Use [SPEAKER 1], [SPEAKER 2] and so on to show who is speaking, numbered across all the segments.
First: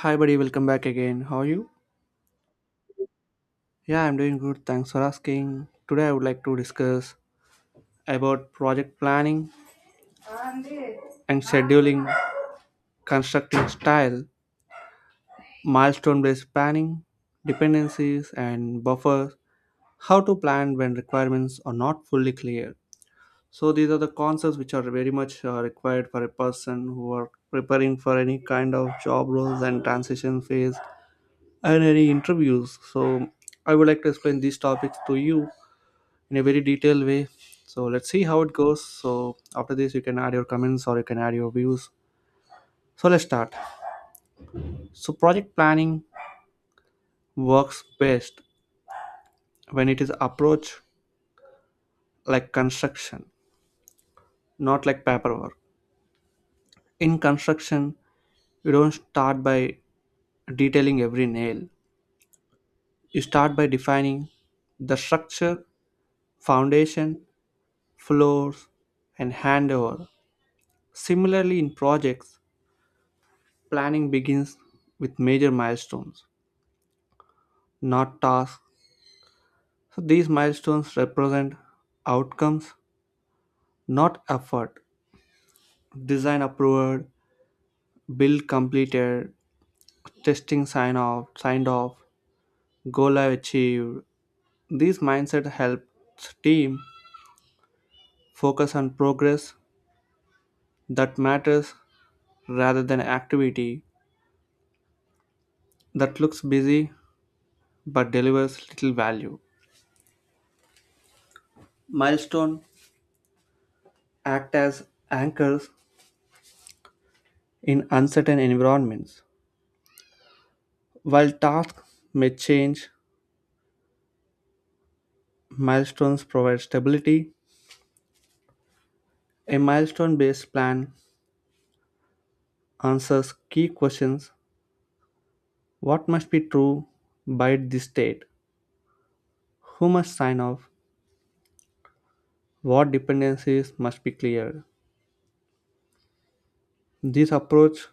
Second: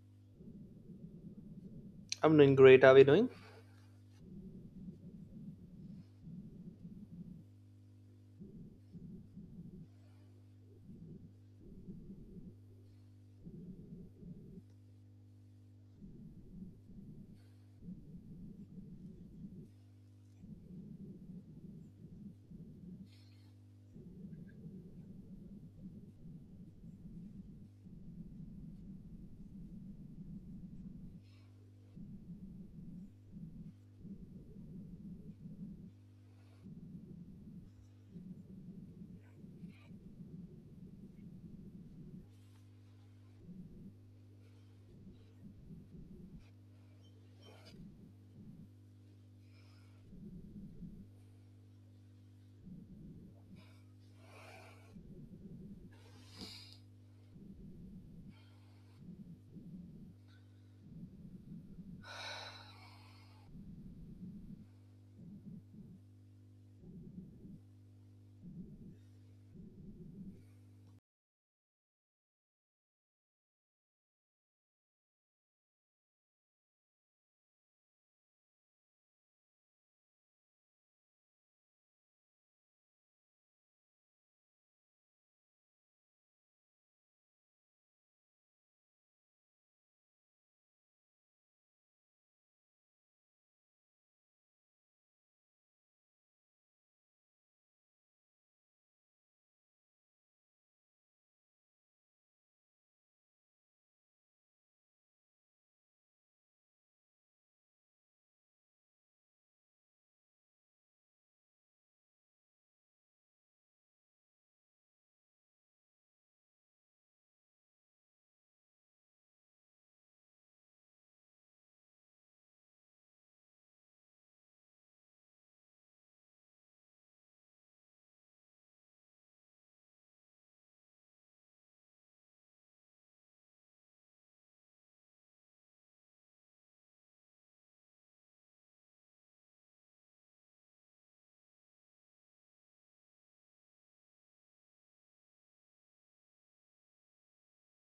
[SPEAKER 1] Hi, buddy, welcome back again. How are you?
[SPEAKER 2] I'm doing great. How are you doing?
[SPEAKER 1] Yeah, I'm doing good. Thanks for asking. Today, I would like to discuss about project planning and scheduling, constructing style, milestone based planning, dependencies, and buffers, how to plan when requirements are not fully clear. So these are the concepts which are very much required for a person who are preparing for any kind of job roles and transition phase and any interviews. So I would like to explain these topics to you in a very detailed way. So let's see how it goes. So after this, you can add your comments or you can add your views. So let's start. So project planning works best when it is approached like construction, not like paperwork. In construction, you don't start by detailing every nail. You start by defining the structure, foundation, floors, and handover. Similarly, in projects, planning begins with major milestones, not tasks. So these milestones represent outcomes, not effort. Design approved, build completed, testing sign off, go live achieved. These mindset helps team focus on progress that matters rather than activity that looks busy but delivers little value. Milestone act as anchors in uncertain environments. While tasks may change, milestones provide stability. A milestone based plan answers key questions: what must be true by this date, who must sign off, what dependencies must be cleared. This approach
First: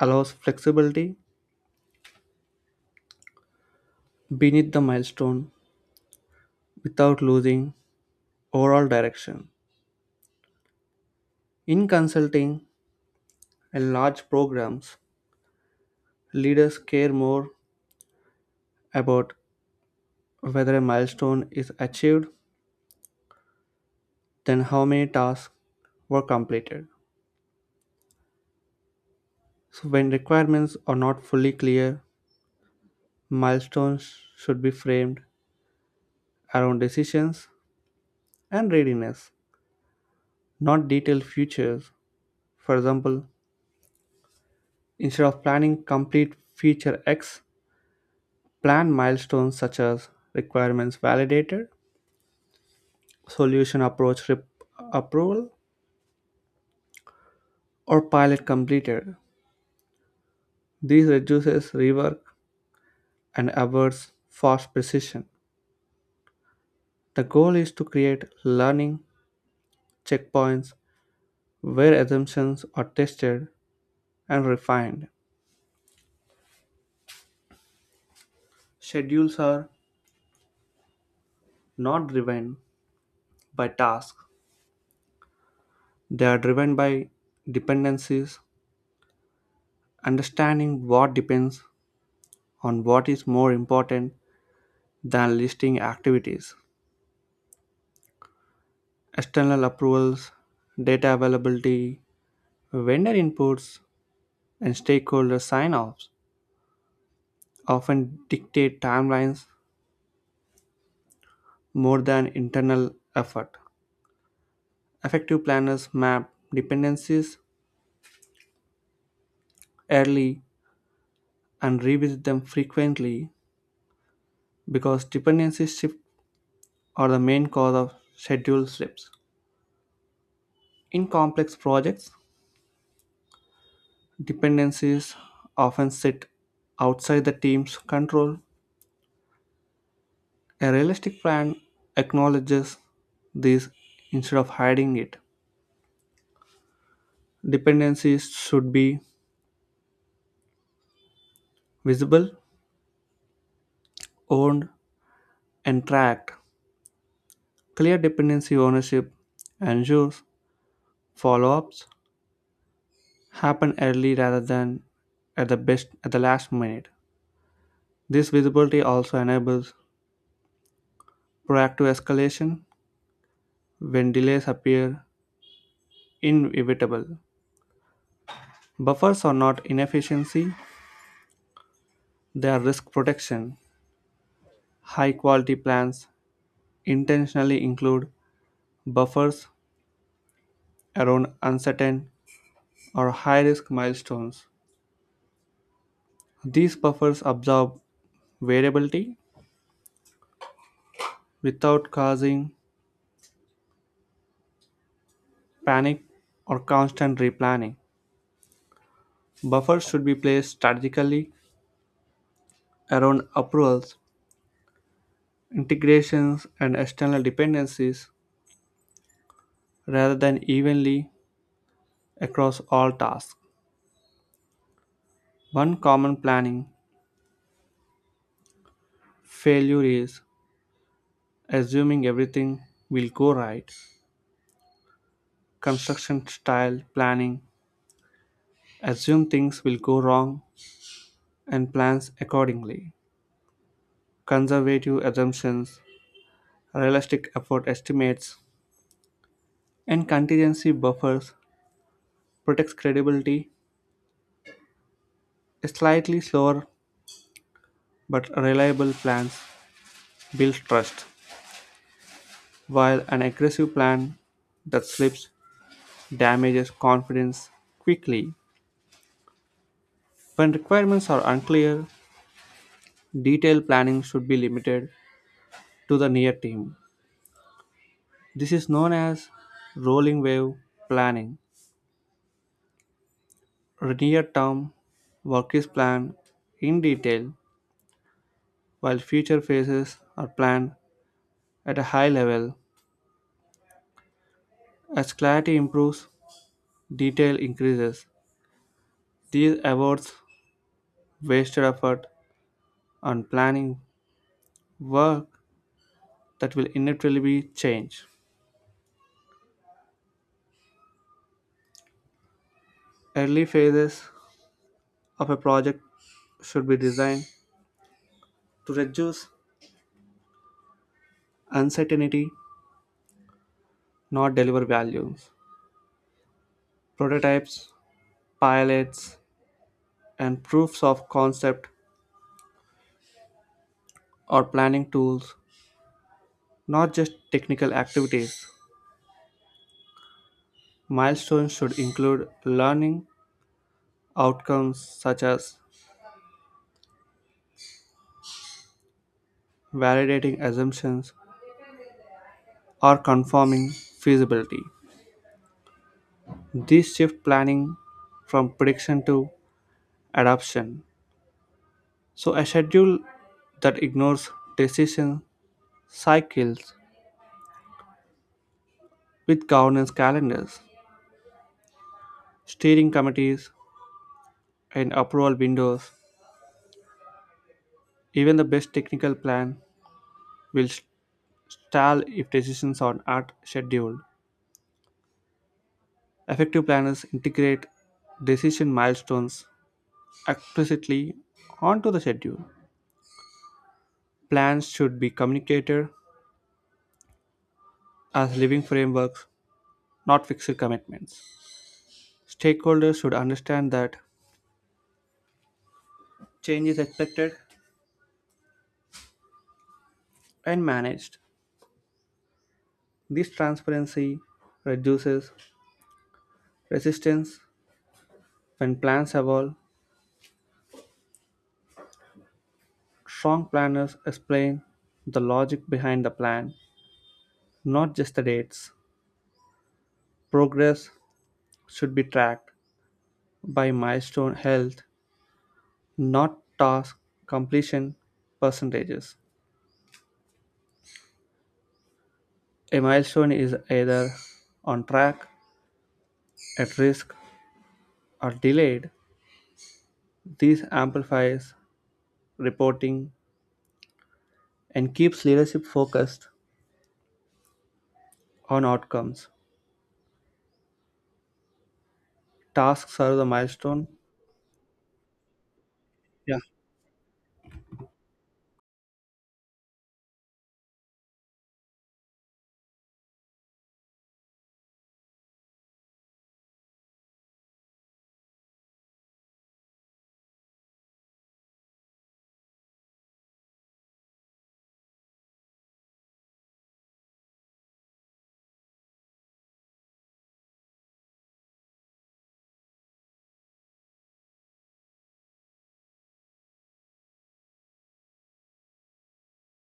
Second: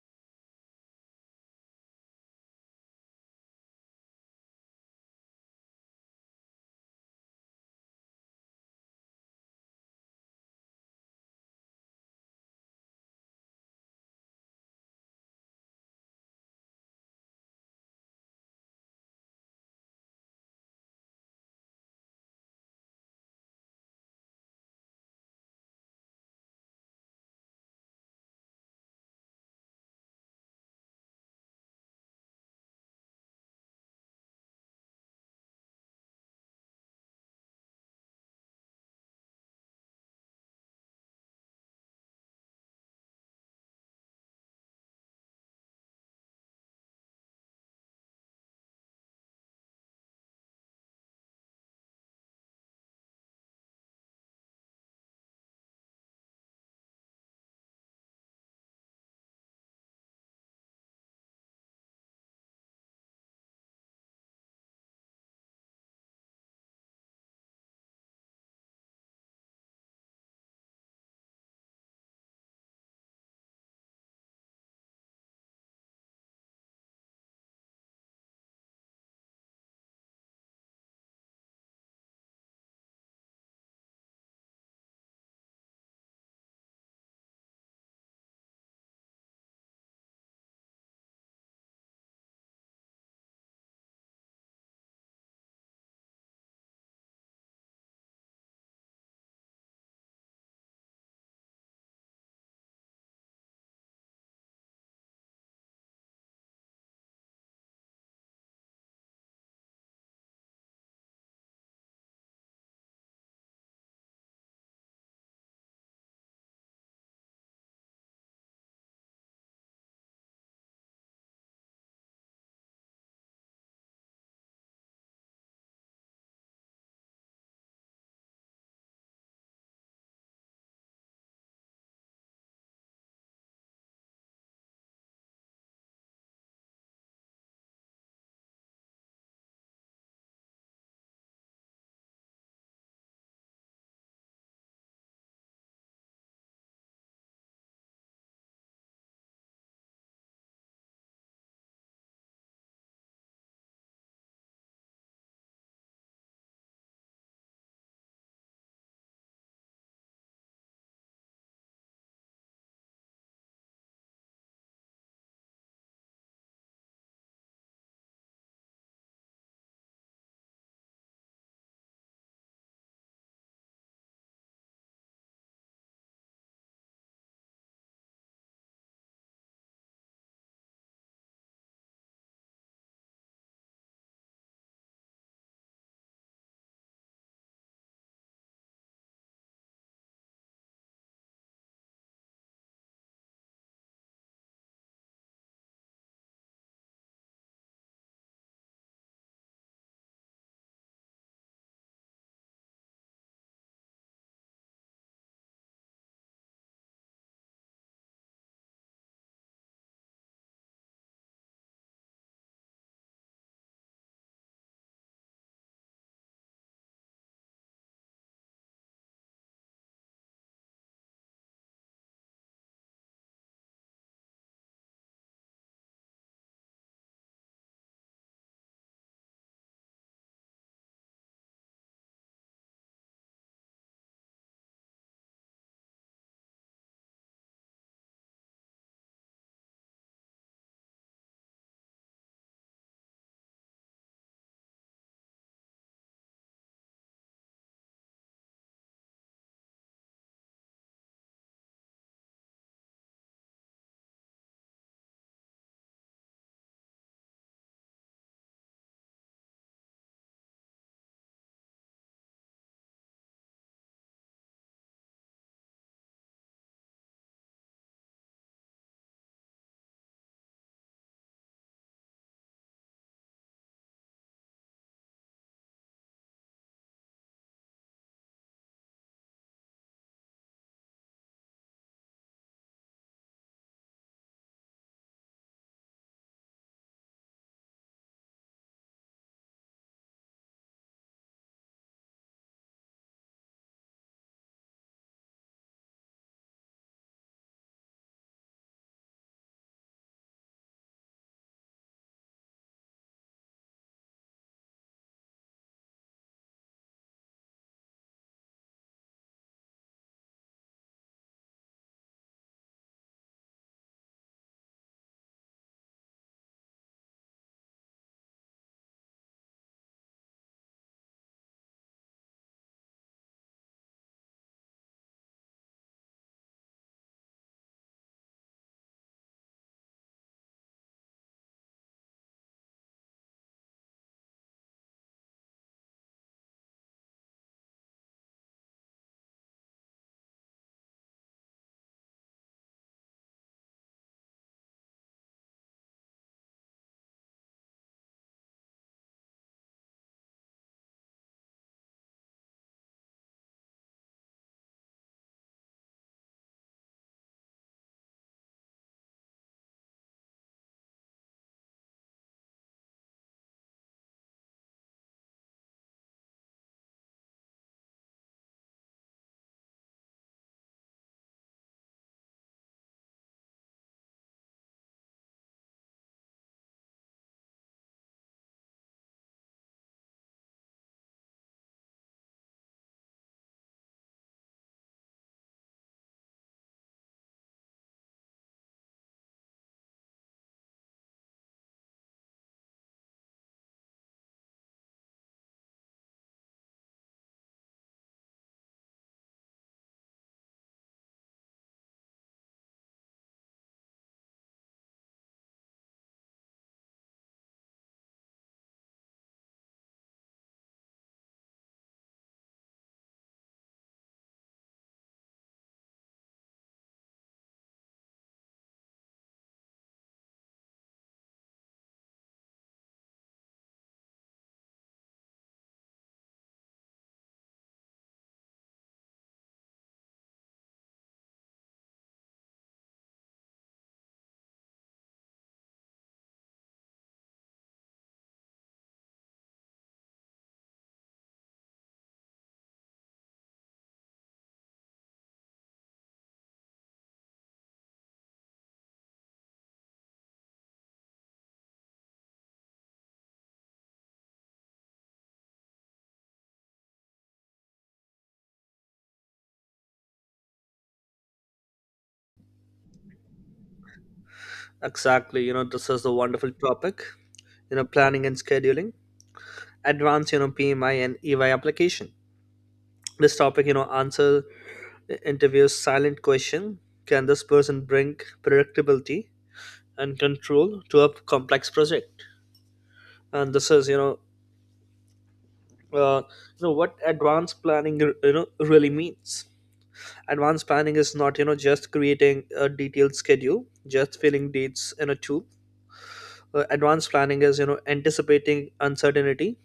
[SPEAKER 1] allows flexibility beneath the milestone without losing overall direction. In consulting and large programs, leaders care more about whether a milestone is achieved than how many tasks were completed. So when requirements are not fully clear, milestones should be framed around decisions and readiness, not detailed futures. For example, instead of planning complete feature X, plan milestones such as requirements validated, solution approach approval, or pilot completed. This reduces rework and avoids false precision. The goal is to create learning checkpoints where assumptions are tested and refined. Schedules are not driven by tasks. They are driven by dependencies. Understanding what depends on what is more important than listing activities. External approvals, data availability, vendor inputs, and stakeholder sign offs often dictate timelines more than internal effort. Effective planners map dependencies early and revisit them frequently because dependencies shift are the main cause of schedule slips. In complex projects, dependencies often sit outside the team's control. A realistic plan acknowledges this instead of hiding it. Dependencies should be visible, owned, and tracked. Clear dependency ownership ensures follow-ups happen early rather than at the last minute. This visibility also enables proactive escalation when delays appear inevitable. Buffers are not inefficiency, they are risk protection. High quality plans intentionally include buffers around uncertain or high risk milestones. These buffers absorb variability without causing panic or constant replanning. Buffers should be placed strategically around approvals, integrations, and external dependencies rather than evenly across all tasks. One common planning failure is assuming everything will go right. Construction style planning assume things will go wrong and plans accordingly. Conservative assumptions, realistic effort estimates, and contingency buffers protects credibility. Slightly slower but reliable plans build trust, while an aggressive plan that slips damages confidence quickly. When requirements are unclear, detailed planning should be limited to the near team. This is known as rolling wave planning. Near term work is planned in detail while future phases are planned at a high level. As clarity improves, detail increases. This avoids wasted effort on planning work that will inevitably be changed. Early phases of a project should be designed to reduce uncertainty, not deliver value. Prototypes, pilots, and proofs of concept are planning tools, not just technical activities. Milestones should include learning outcomes such as validating assumptions or confirming feasibility. This shift planning from prediction to adoption. So a schedule that ignores decision cycles with governance calendars, steering committees, and approval windows. Even the best technical plan will stall if decisions are not scheduled. Effective planners integrate decision milestones explicitly onto the schedule. Plans should be communicated as living frameworks, not fixed commitments. Stakeholders should understand that change is expected and managed. This transparency reduces resistance when plans evolve. Strong planners explain the logic behind the plan, not just the dates. Progress should be tracked by milestone health, not task completion percentages. A milestone is either on track, at risk, or delayed. This amplifies reporting and keeps leadership focused on outcomes. Tasks are the milestone.
[SPEAKER 2] Exactly. You know, this is a
[SPEAKER 1] Yeah,
[SPEAKER 2] wonderful topic. You know, planning and scheduling, advanced, PMI and EY application. This topic, answer interviews silent question. Can this person bring predictability and control to a complex project? And this is, uh, what advanced planning, really means. Advanced planning is not, just creating a detailed schedule, just filling dates in a tool. Advanced planning is, anticipating uncertainty,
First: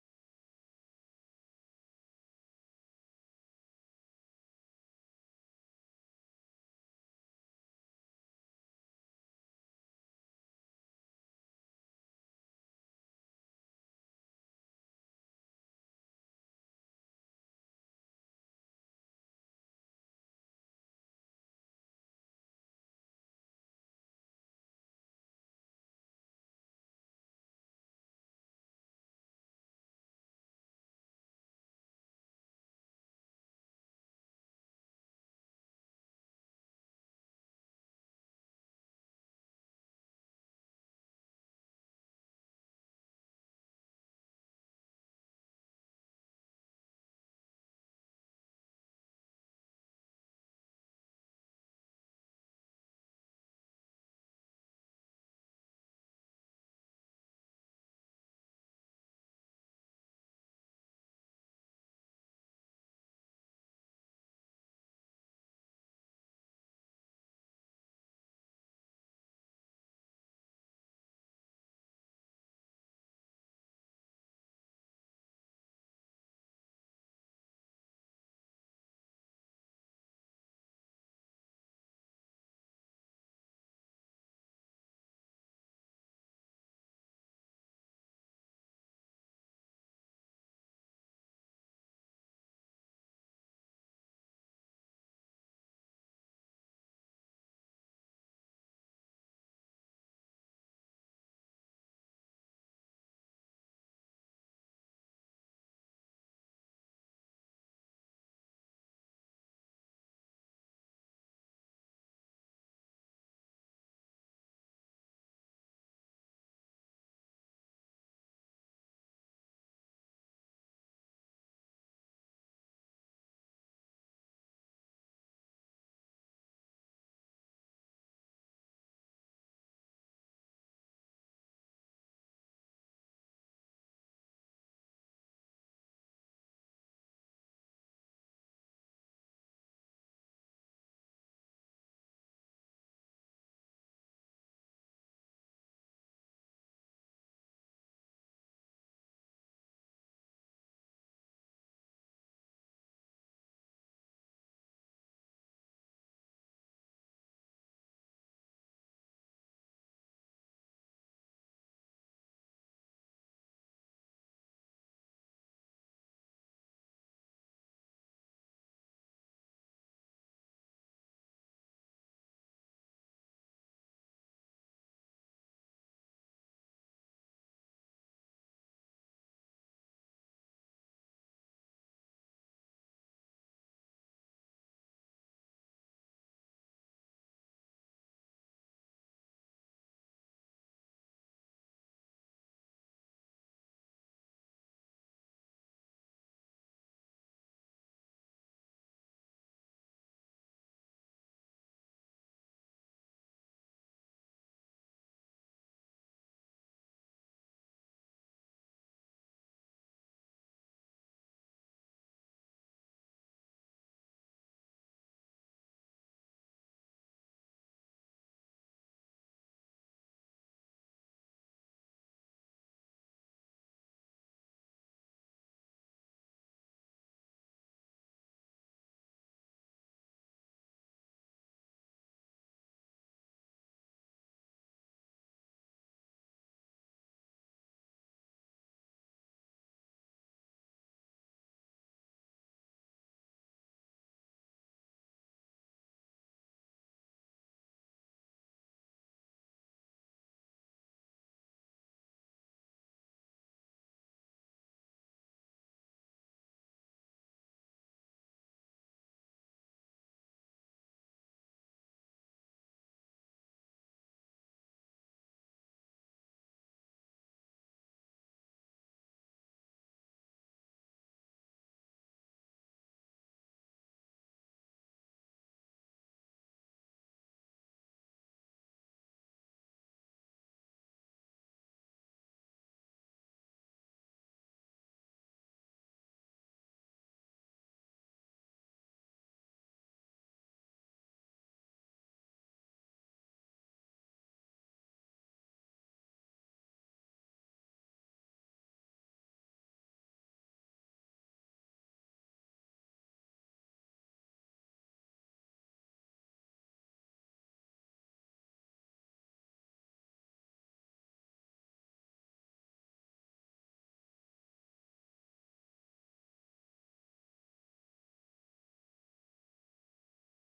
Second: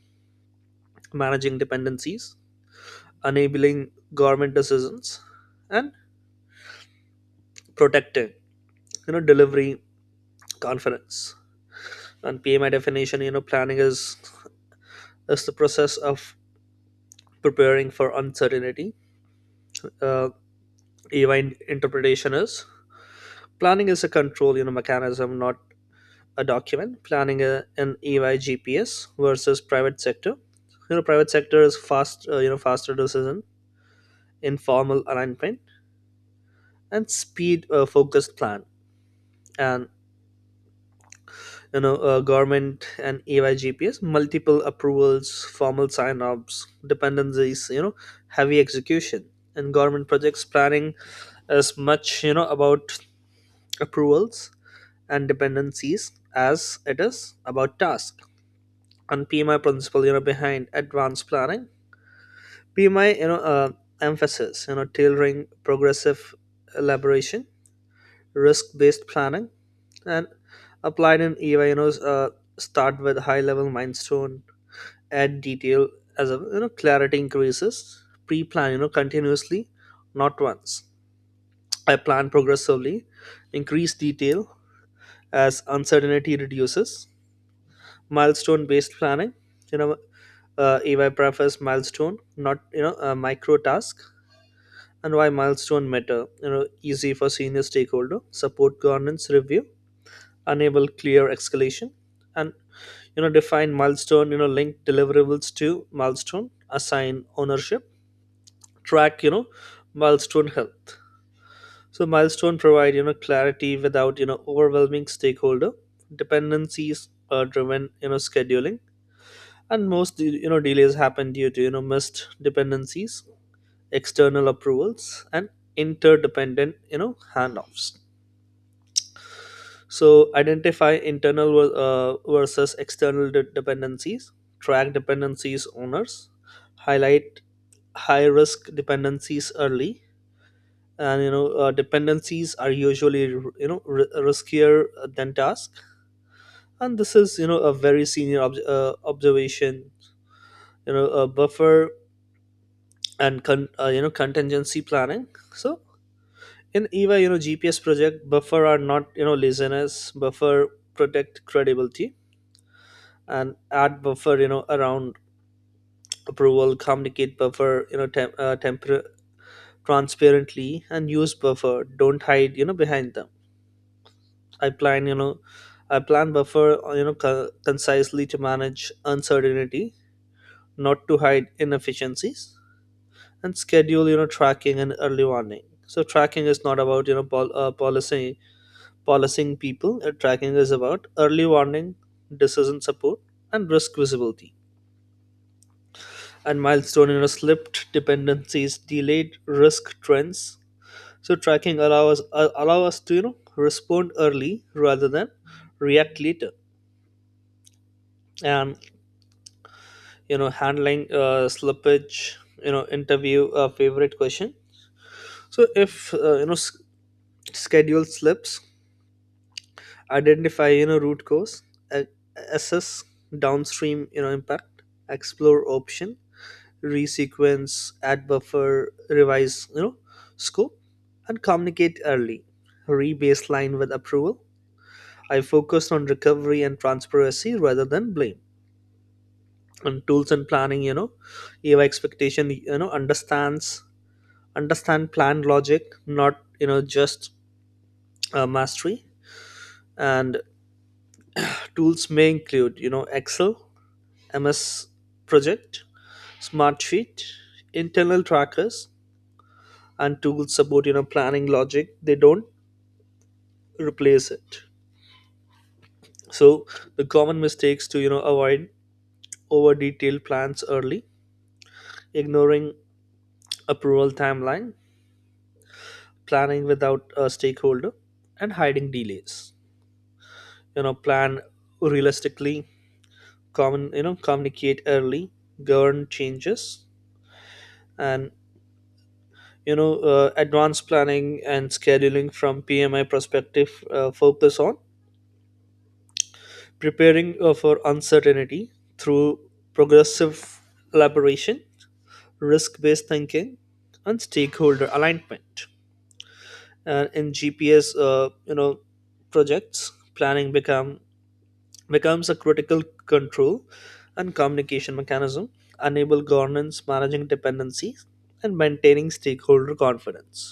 [SPEAKER 2] managing dependencies, enabling government decisions, and protecting, delivery confidence. And PMI definition, planning is the process of preparing for uncertainty. Uh, EY interpretation is planning is a control, mechanism, not a document. Planning in EY GPS versus private sector. You know, private sector is fast, faster decision, informal alignment, and speed focused plan, and government and ay gps multiple approvals, formal sign-offs, dependencies, you know, heavy execution. And government projects planning as much you know about approvals and dependencies as it is about task. And pmi principle, you know, behind advanced planning, pmi emphasis you know tailoring, progressive elaboration, risk based planning, and applied in EY, start with high level milestone, add detail as a you know clarity increases, pre-plan you know continuously, not once. I plan progressively, increase detail as uncertainty reduces. Milestone based planning, you know, EY prefers milestone, not you know a micro task. And why milestone matter? You know, easy for senior stakeholder, support governance review, enable clear escalation, and you know define milestone, you know, link deliverables to milestone, assign ownership, track you know milestone health. So milestone provide you know clarity without you know overwhelming stakeholder. Dependencies driven you know scheduling, and most you know delays happen due to you know missed dependencies, external approvals, and interdependent you know handoffs. So, identify internal versus external dependencies, track dependencies owners, highlight high risk dependencies early. And dependencies are usually you know riskier than task. And this is you know a very senior observation. You know, a buffer and you know contingency planning. So in EVA, you know GPS project buffer are not you know laziness. Buffer protect credibility and add buffer you know around approval, communicate buffer you know temper transparently, and use buffer, don't hide you know behind them. I plan. I plan buffer you know concisely to manage uncertainty, not to hide inefficiencies. And schedule you know tracking and early warning. So tracking is not about you know policy policing people. Tracking is about early warning, decision support, and risk visibility, and milestone you know, slipped dependencies, delayed risk trends. So tracking allows allow us to you know respond early rather than react later. And you know handling slippage, you know interview a favorite question. So if you know schedule slips, identify you know root cause, a- assess downstream you know impact, explore option, resequence, add buffer, revise you know scope, and communicate early, re-baseline with approval. I focused on recovery and transparency rather than blame. And tools and planning you know eva expectation you know understand plan logic, not you know just mastery. And tools may include you know excel, ms project, SmartSheet, internal trackers. And tools support you know planning logic, they don't replace it. So the common mistakes to you know avoid: over detailed plans early, ignoring approval timeline, planning without a stakeholder, and hiding delays. You know, plan realistically, common you know communicate early, govern changes. And advanced planning and scheduling from pmi perspective focus on preparing for uncertainty through progressive elaboration, risk based thinking, and stakeholder alignment. And in gps, you know, projects planning becomes a critical control and communication mechanism, enable governance, managing dependencies, and maintaining stakeholder confidence.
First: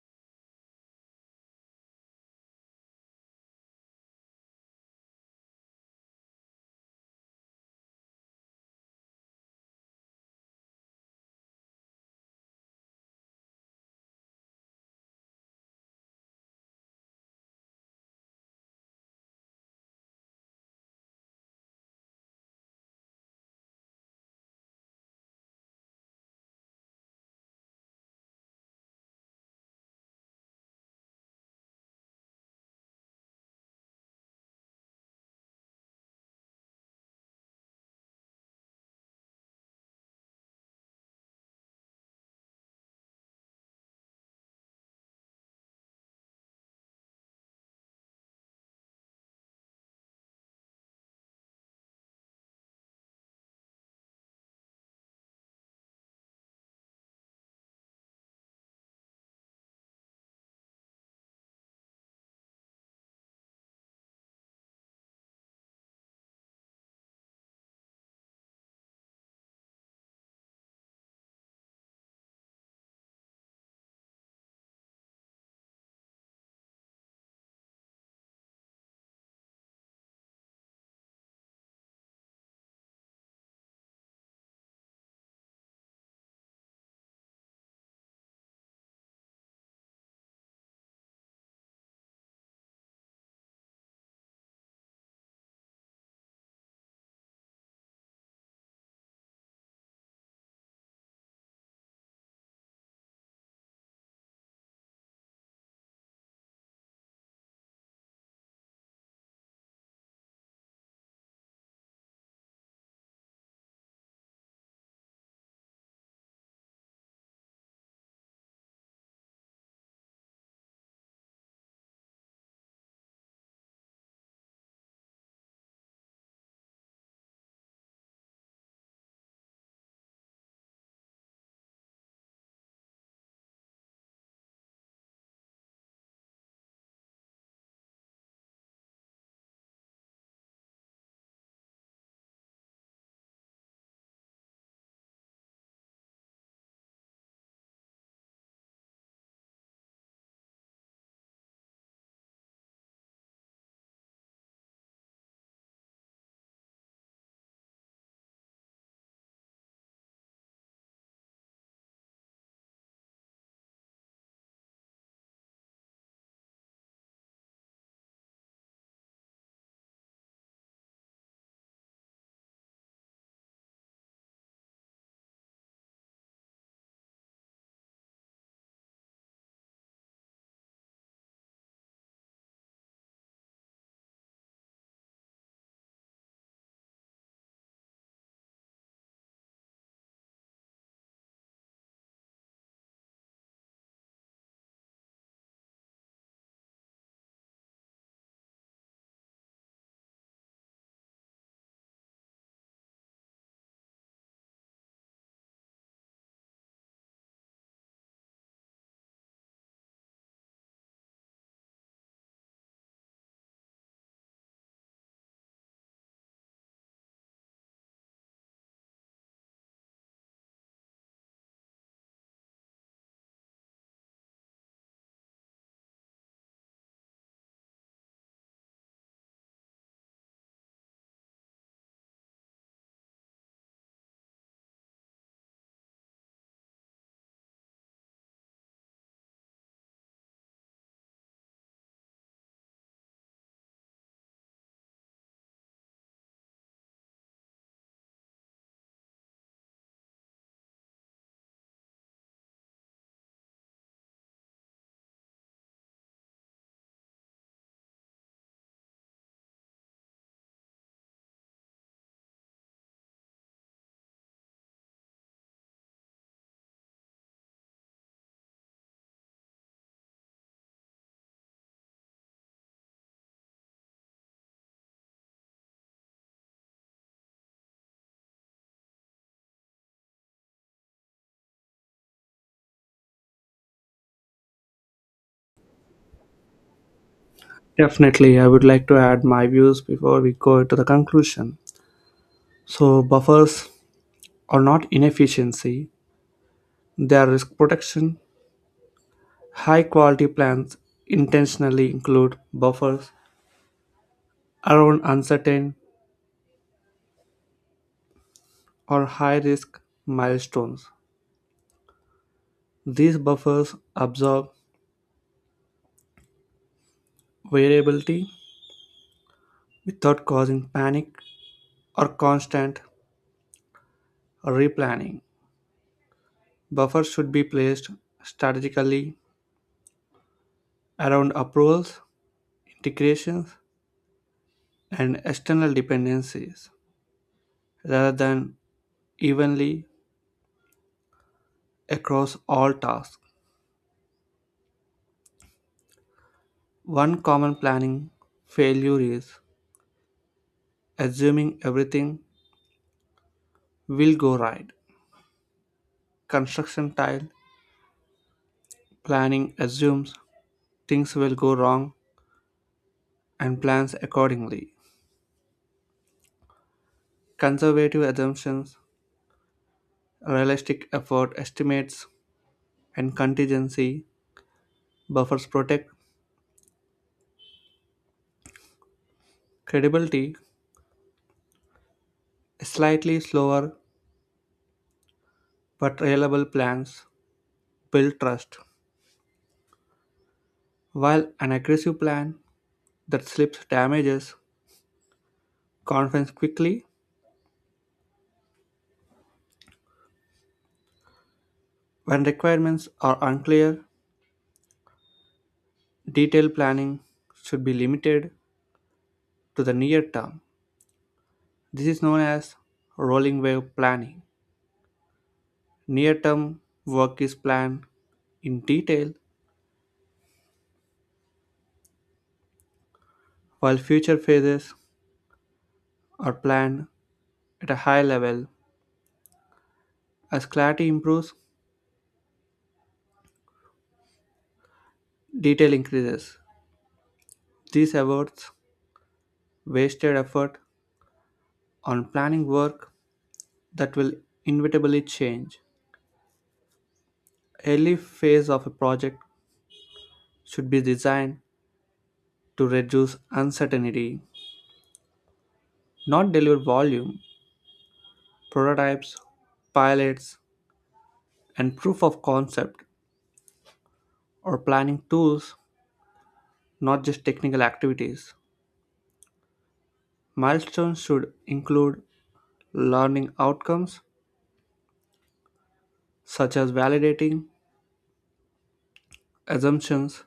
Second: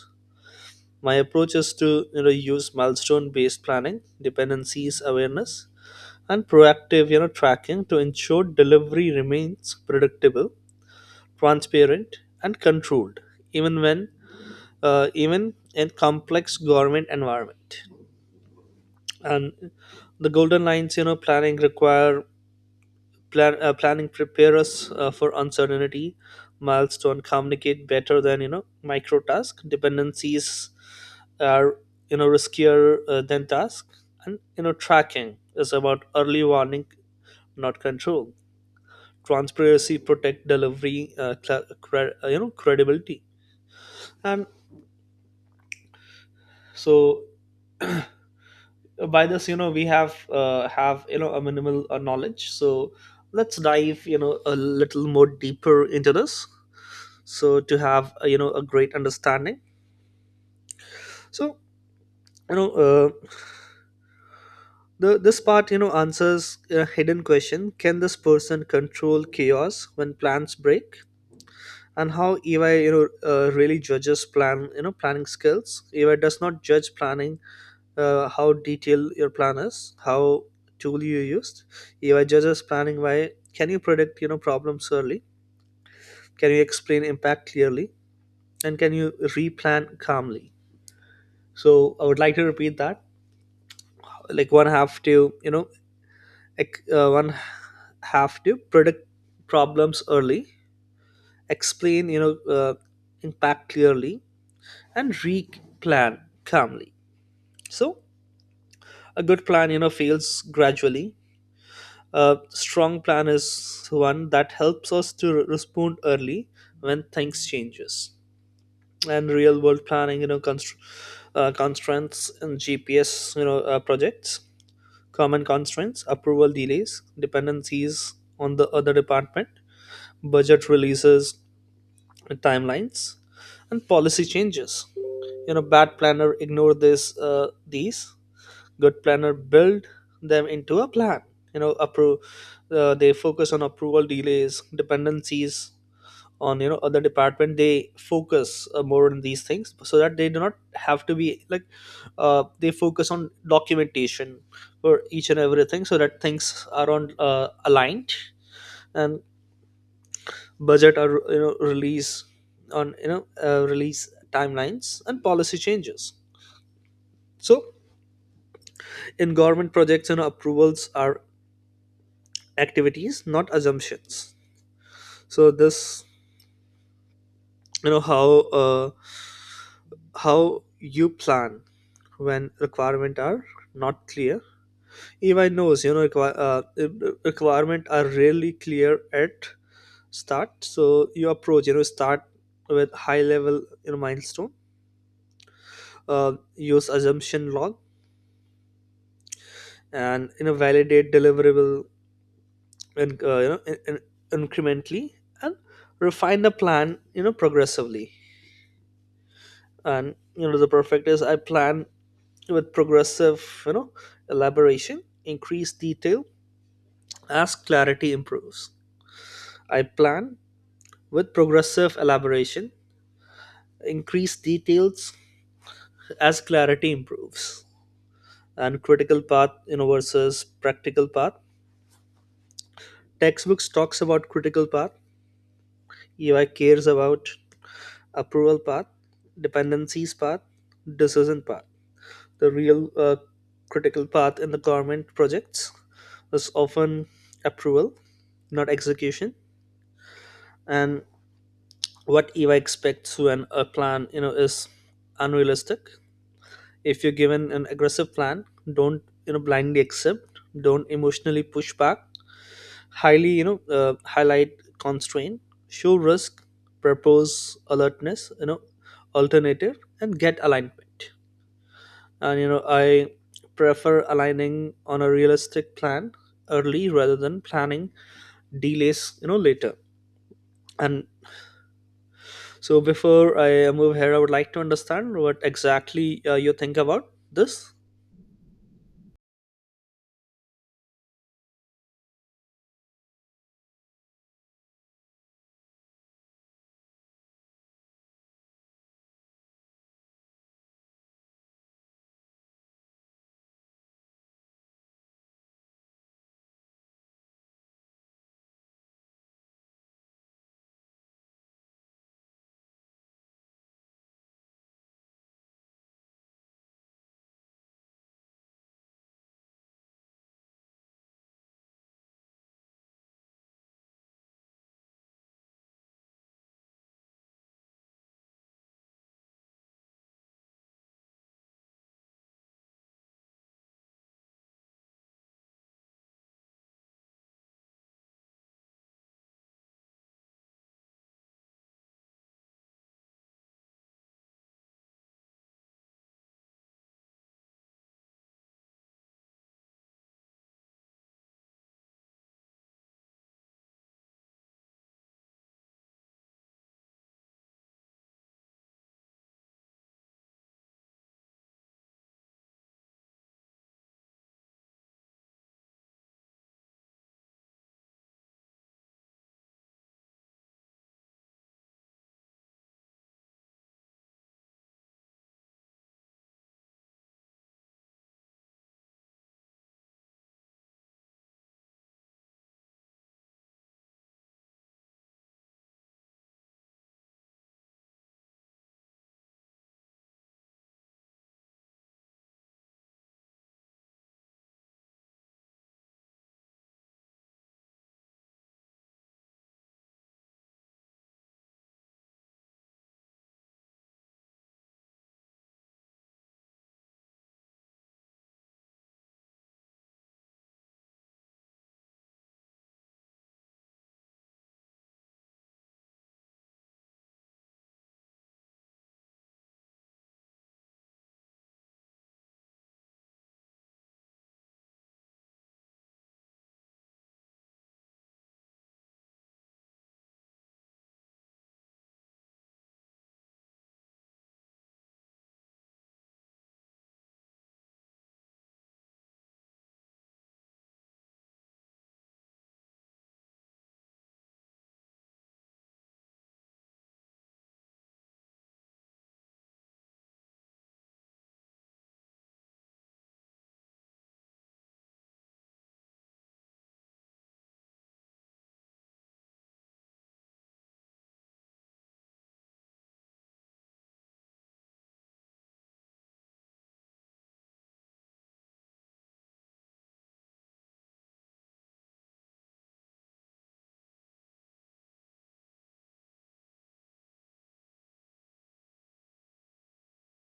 [SPEAKER 2] My approach is to you know use milestone based planning, dependencies awareness, and proactive you know tracking to ensure delivery remains predictable, transparent, and controlled, even when even in complex government environment. And the golden lines, you know, planning require plan planning prepare us for uncertainty, milestone communicate better than you know micro task, dependencies are you know riskier than task, and you know tracking is about early warning, not control. Transparency protect delivery, you know credibility. And so by this you know we have you know a minimal knowledge, so let's dive you know a little more deeper into this, so to have you know a great understanding. So you know the this part you know answers a hidden question: can this person control chaos when plans break? And how ey really judges plan, you know, planning skills. Ey does not judge planning how detailed your plan is, how tool you used. AI judges planning by: can you predict you know problems early? Can you explain impact clearly? And can you replan calmly? So I would like to repeat that. Like one have to predict problems early, explain impact clearly, and replan calmly. So a good plan you know fails gradually. A strong plan is one that helps us to respond early when things changes. And real world planning, you know, constraints and GPS, projects, common constraints, approval delays, dependencies on the other department, budget releases, and timelines, and policy changes. You know, bad planner ignore this these, good planner build them into a plan you know approve. They focus on approval delays, dependencies on you know other department. They focus more on these things so that they do not have to be like, they focus on documentation for each and everything so that things are on aligned, and budget are you know release on release timelines and policy changes. So in government projects you know approvals are activities, not assumptions. So this you know how uh, how you plan when requirement are not clear. Ey knows requirement are rarely clear at start. So you approach you know start with high level you know milestone, use assumption log and you know validate deliverable and incrementally and refine the plan you know progressively. And you know the perfect is: I plan with progressive you know elaboration, increased detail as clarity improves. I plan with progressive elaboration, increased details as clarity improves. And critical path you know versus practical path, textbooks talks about critical path. Ui cares about approval path, dependencies path, decision path. The real critical path in the government projects is often approval, not execution. And what eva expects when a plan you know is unrealistic: if you're given an aggressive plan, don't you know blindly accept, don't emotionally push back, highly you know highlight constraint, show risk, propose alertness you know alternative, and get alignment. And you know I prefer aligning on a realistic plan early rather than planning delays you know later. And so before I move ahead, I would like to understand what exactly you think about this.
[SPEAKER 1] definitely. I would like to add my views before we go to the conclusion. So buffers are not inefficiency, they are risk protection. High quality plans intentionally include buffers around uncertain or high risk milestones. These buffers absorb variability without causing panic or constant replanning. Buffers should be placed strategically around approvals, integrations, and external dependencies rather than evenly across all tasks. One common planning failure is assuming everything will go right. Construction tile planning assumes things will go wrong and plans accordingly. Conservative assumptions, realistic effort estimates, and contingency buffers protect credibility. Slightly slower but reliable plans build trust, while an aggressive plan that slips damages confidence quickly. When requirements are unclear, detailed planning should be limited to the near term. This is known as rolling wave planning. Near term work is planned in detail, while future phases are planned at a high level. As clarity improves, detail increases. This avoids wasted effort on planning work that will inevitably change. Early phase of a project should be designed to reduce uncertainty, not deliver volume. Prototypes, pilots, and proof of concept or planning tools, not just technical activities. Milestones should include learning outcomes such as validating assumptions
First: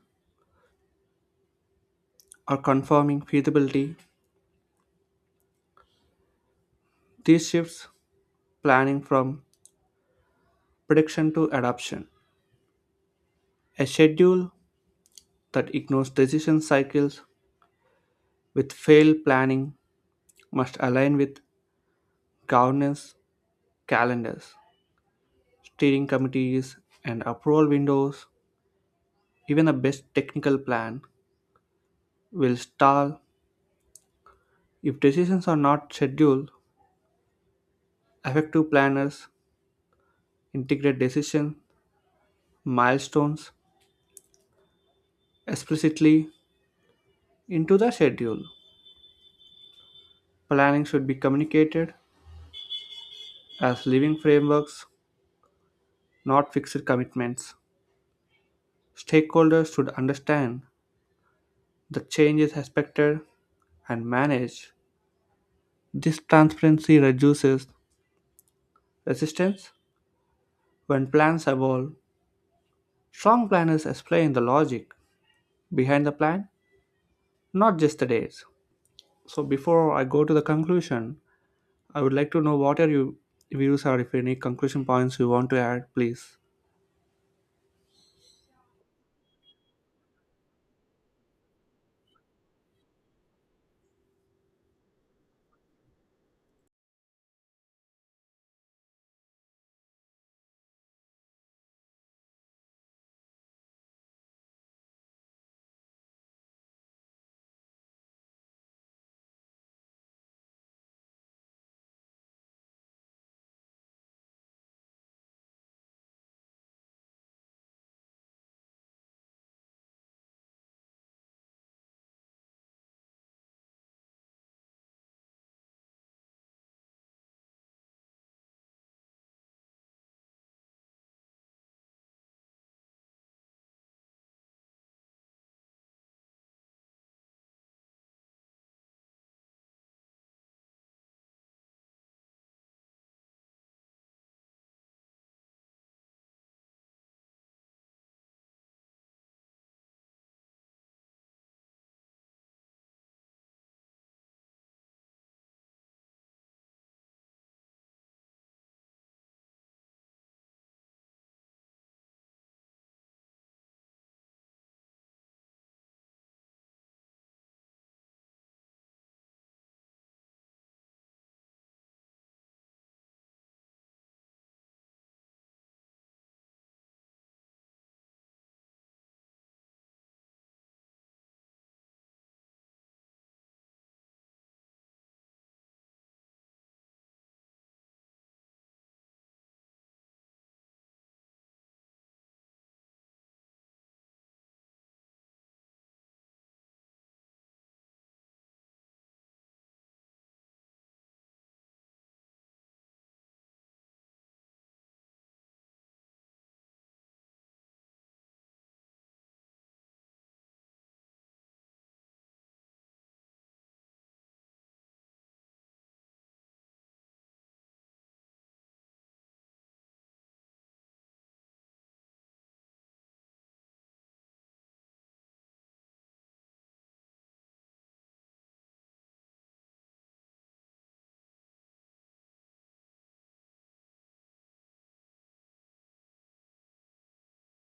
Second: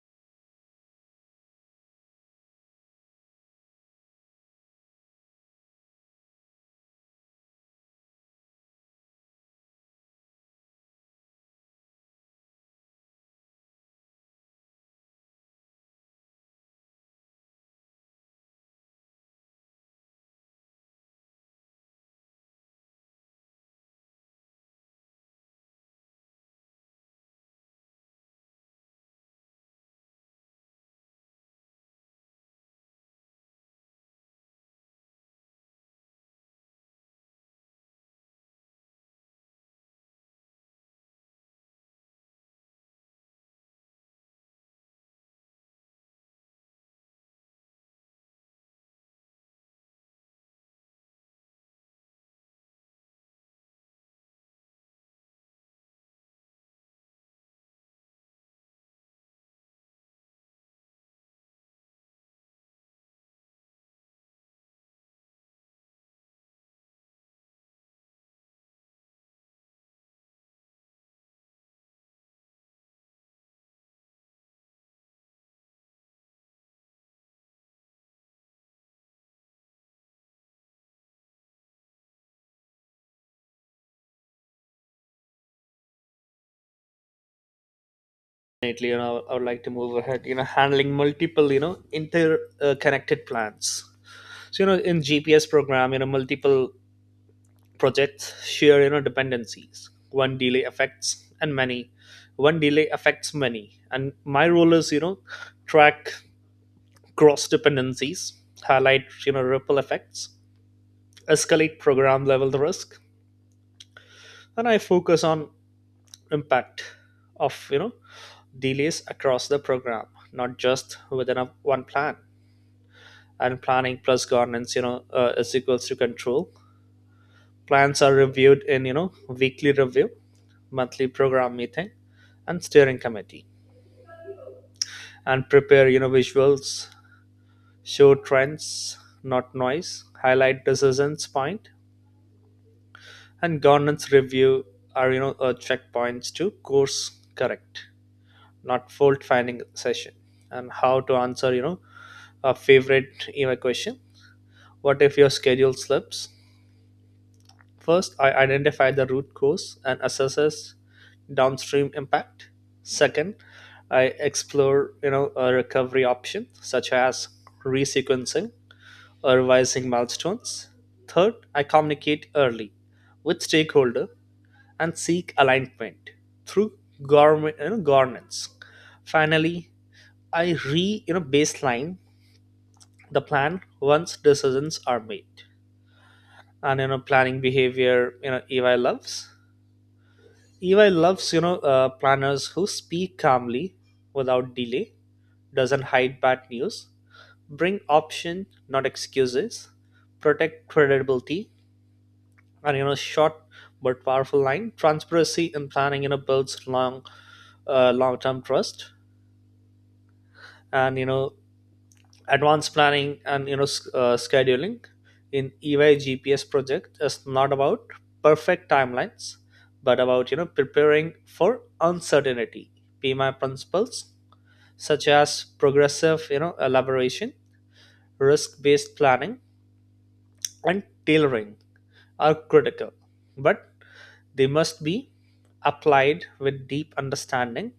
[SPEAKER 1] or confirming feasibility. These shifts planning from prediction to adoption. A schedule that ignores decision cycles with failed planning must align with governance calendars, steering committees, and approval windows. Even the best technical plan will stall if decisions are not scheduled. Effective planners integrate decision milestones explicitly into the schedule. Planning should be communicated as living frameworks, not fixed commitments. Stakeholders should understand the changes expected and manage. This transparency reduces resistance when plans evolve. Strong planners explain the logic behind the plan, not just the dates. So before I go to the conclusion, I would like to know what are your views, or if any conclusion points you want to add, please.
[SPEAKER 2] Definitely, you know, I would like to move ahead. You know, handling multiple, you know, interconnected plans. So you know, in GPS program, you know, multiple projects share you know dependencies. One delay affects and many. One delay affects many. And my role is you know track cross dependencies, highlight you know ripple effects, escalate program level risk. And I focus on impact of you know delays across the program, not just within a, one plan. And planning plus governance is equals to control. Plans are reviewed in you know weekly review, monthly program meeting, and steering committee. And prepare you know visuals, show trends not noise, highlight decisions point. And governance review are checkpoints to course correct, not fault finding session. And how to answer you know a favorite email question: what if your schedule slips? First, I identify the root cause and assess downstream impact. Second, I explore you know a recovery option such as resequencing or revising milestones. Third, I communicate early with stakeholder and seek alignment through government, you know, governance. Finally, I re you know baseline the plan once decisions are made. And you know planning behavior you know ey loves planners who speak calmly without delay, doesn't hide bad news, bring option not excuses, protect credibility. And you know short but powerful line: transparency in planning you know builds long term trust. And you know advanced planning and scheduling in EY GPS project is not about perfect timelines, but about you know preparing for uncertainty. PMI principles such as progressive you know elaboration, risk-based planning, and tailoring are critical, but they must be applied with deep understanding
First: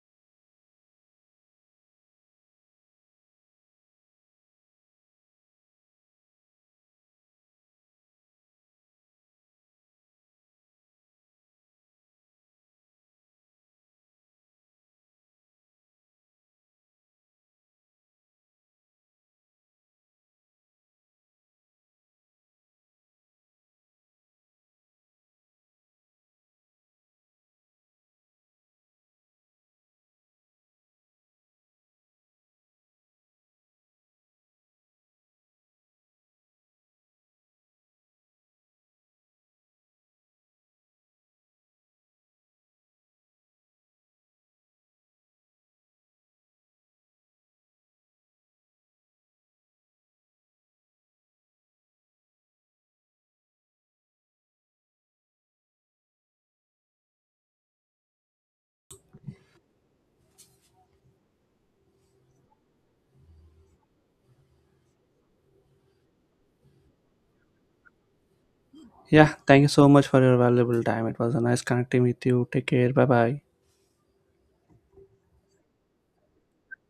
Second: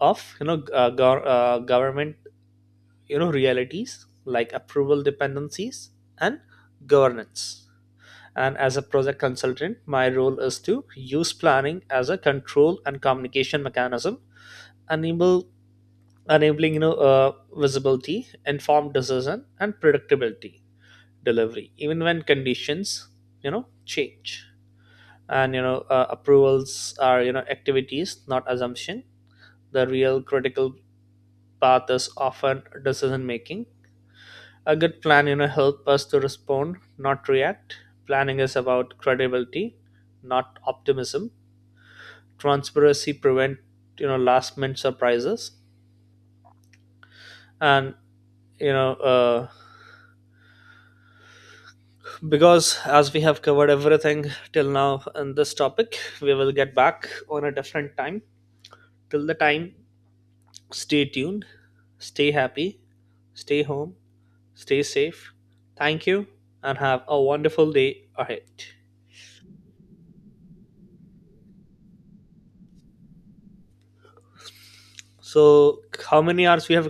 [SPEAKER 2] of government you know realities like approval dependencies and governance. And as a project consultant my role is to use planning as a control and communication mechanism, enable enabling you know visibility, informed decision, and predictability delivery even when conditions you know change. And you know approvals are you know activities not assumption. The real critical path is often decision making. A good plan you know help us to respond not react. Planning is about credibility not optimism. Transparency prevent you know last minute surprises. And you know uh, because as we have covered everything till now in this topic, we will get back on a different time. Till the time, stay tuned, stay happy, stay home, stay safe. Thank you and have a wonderful day ahead.
[SPEAKER 1] Yeah, thank you so much for your valuable time. It was a nice connecting with you. Take care. Bye bye.
[SPEAKER 2] So how many hours we have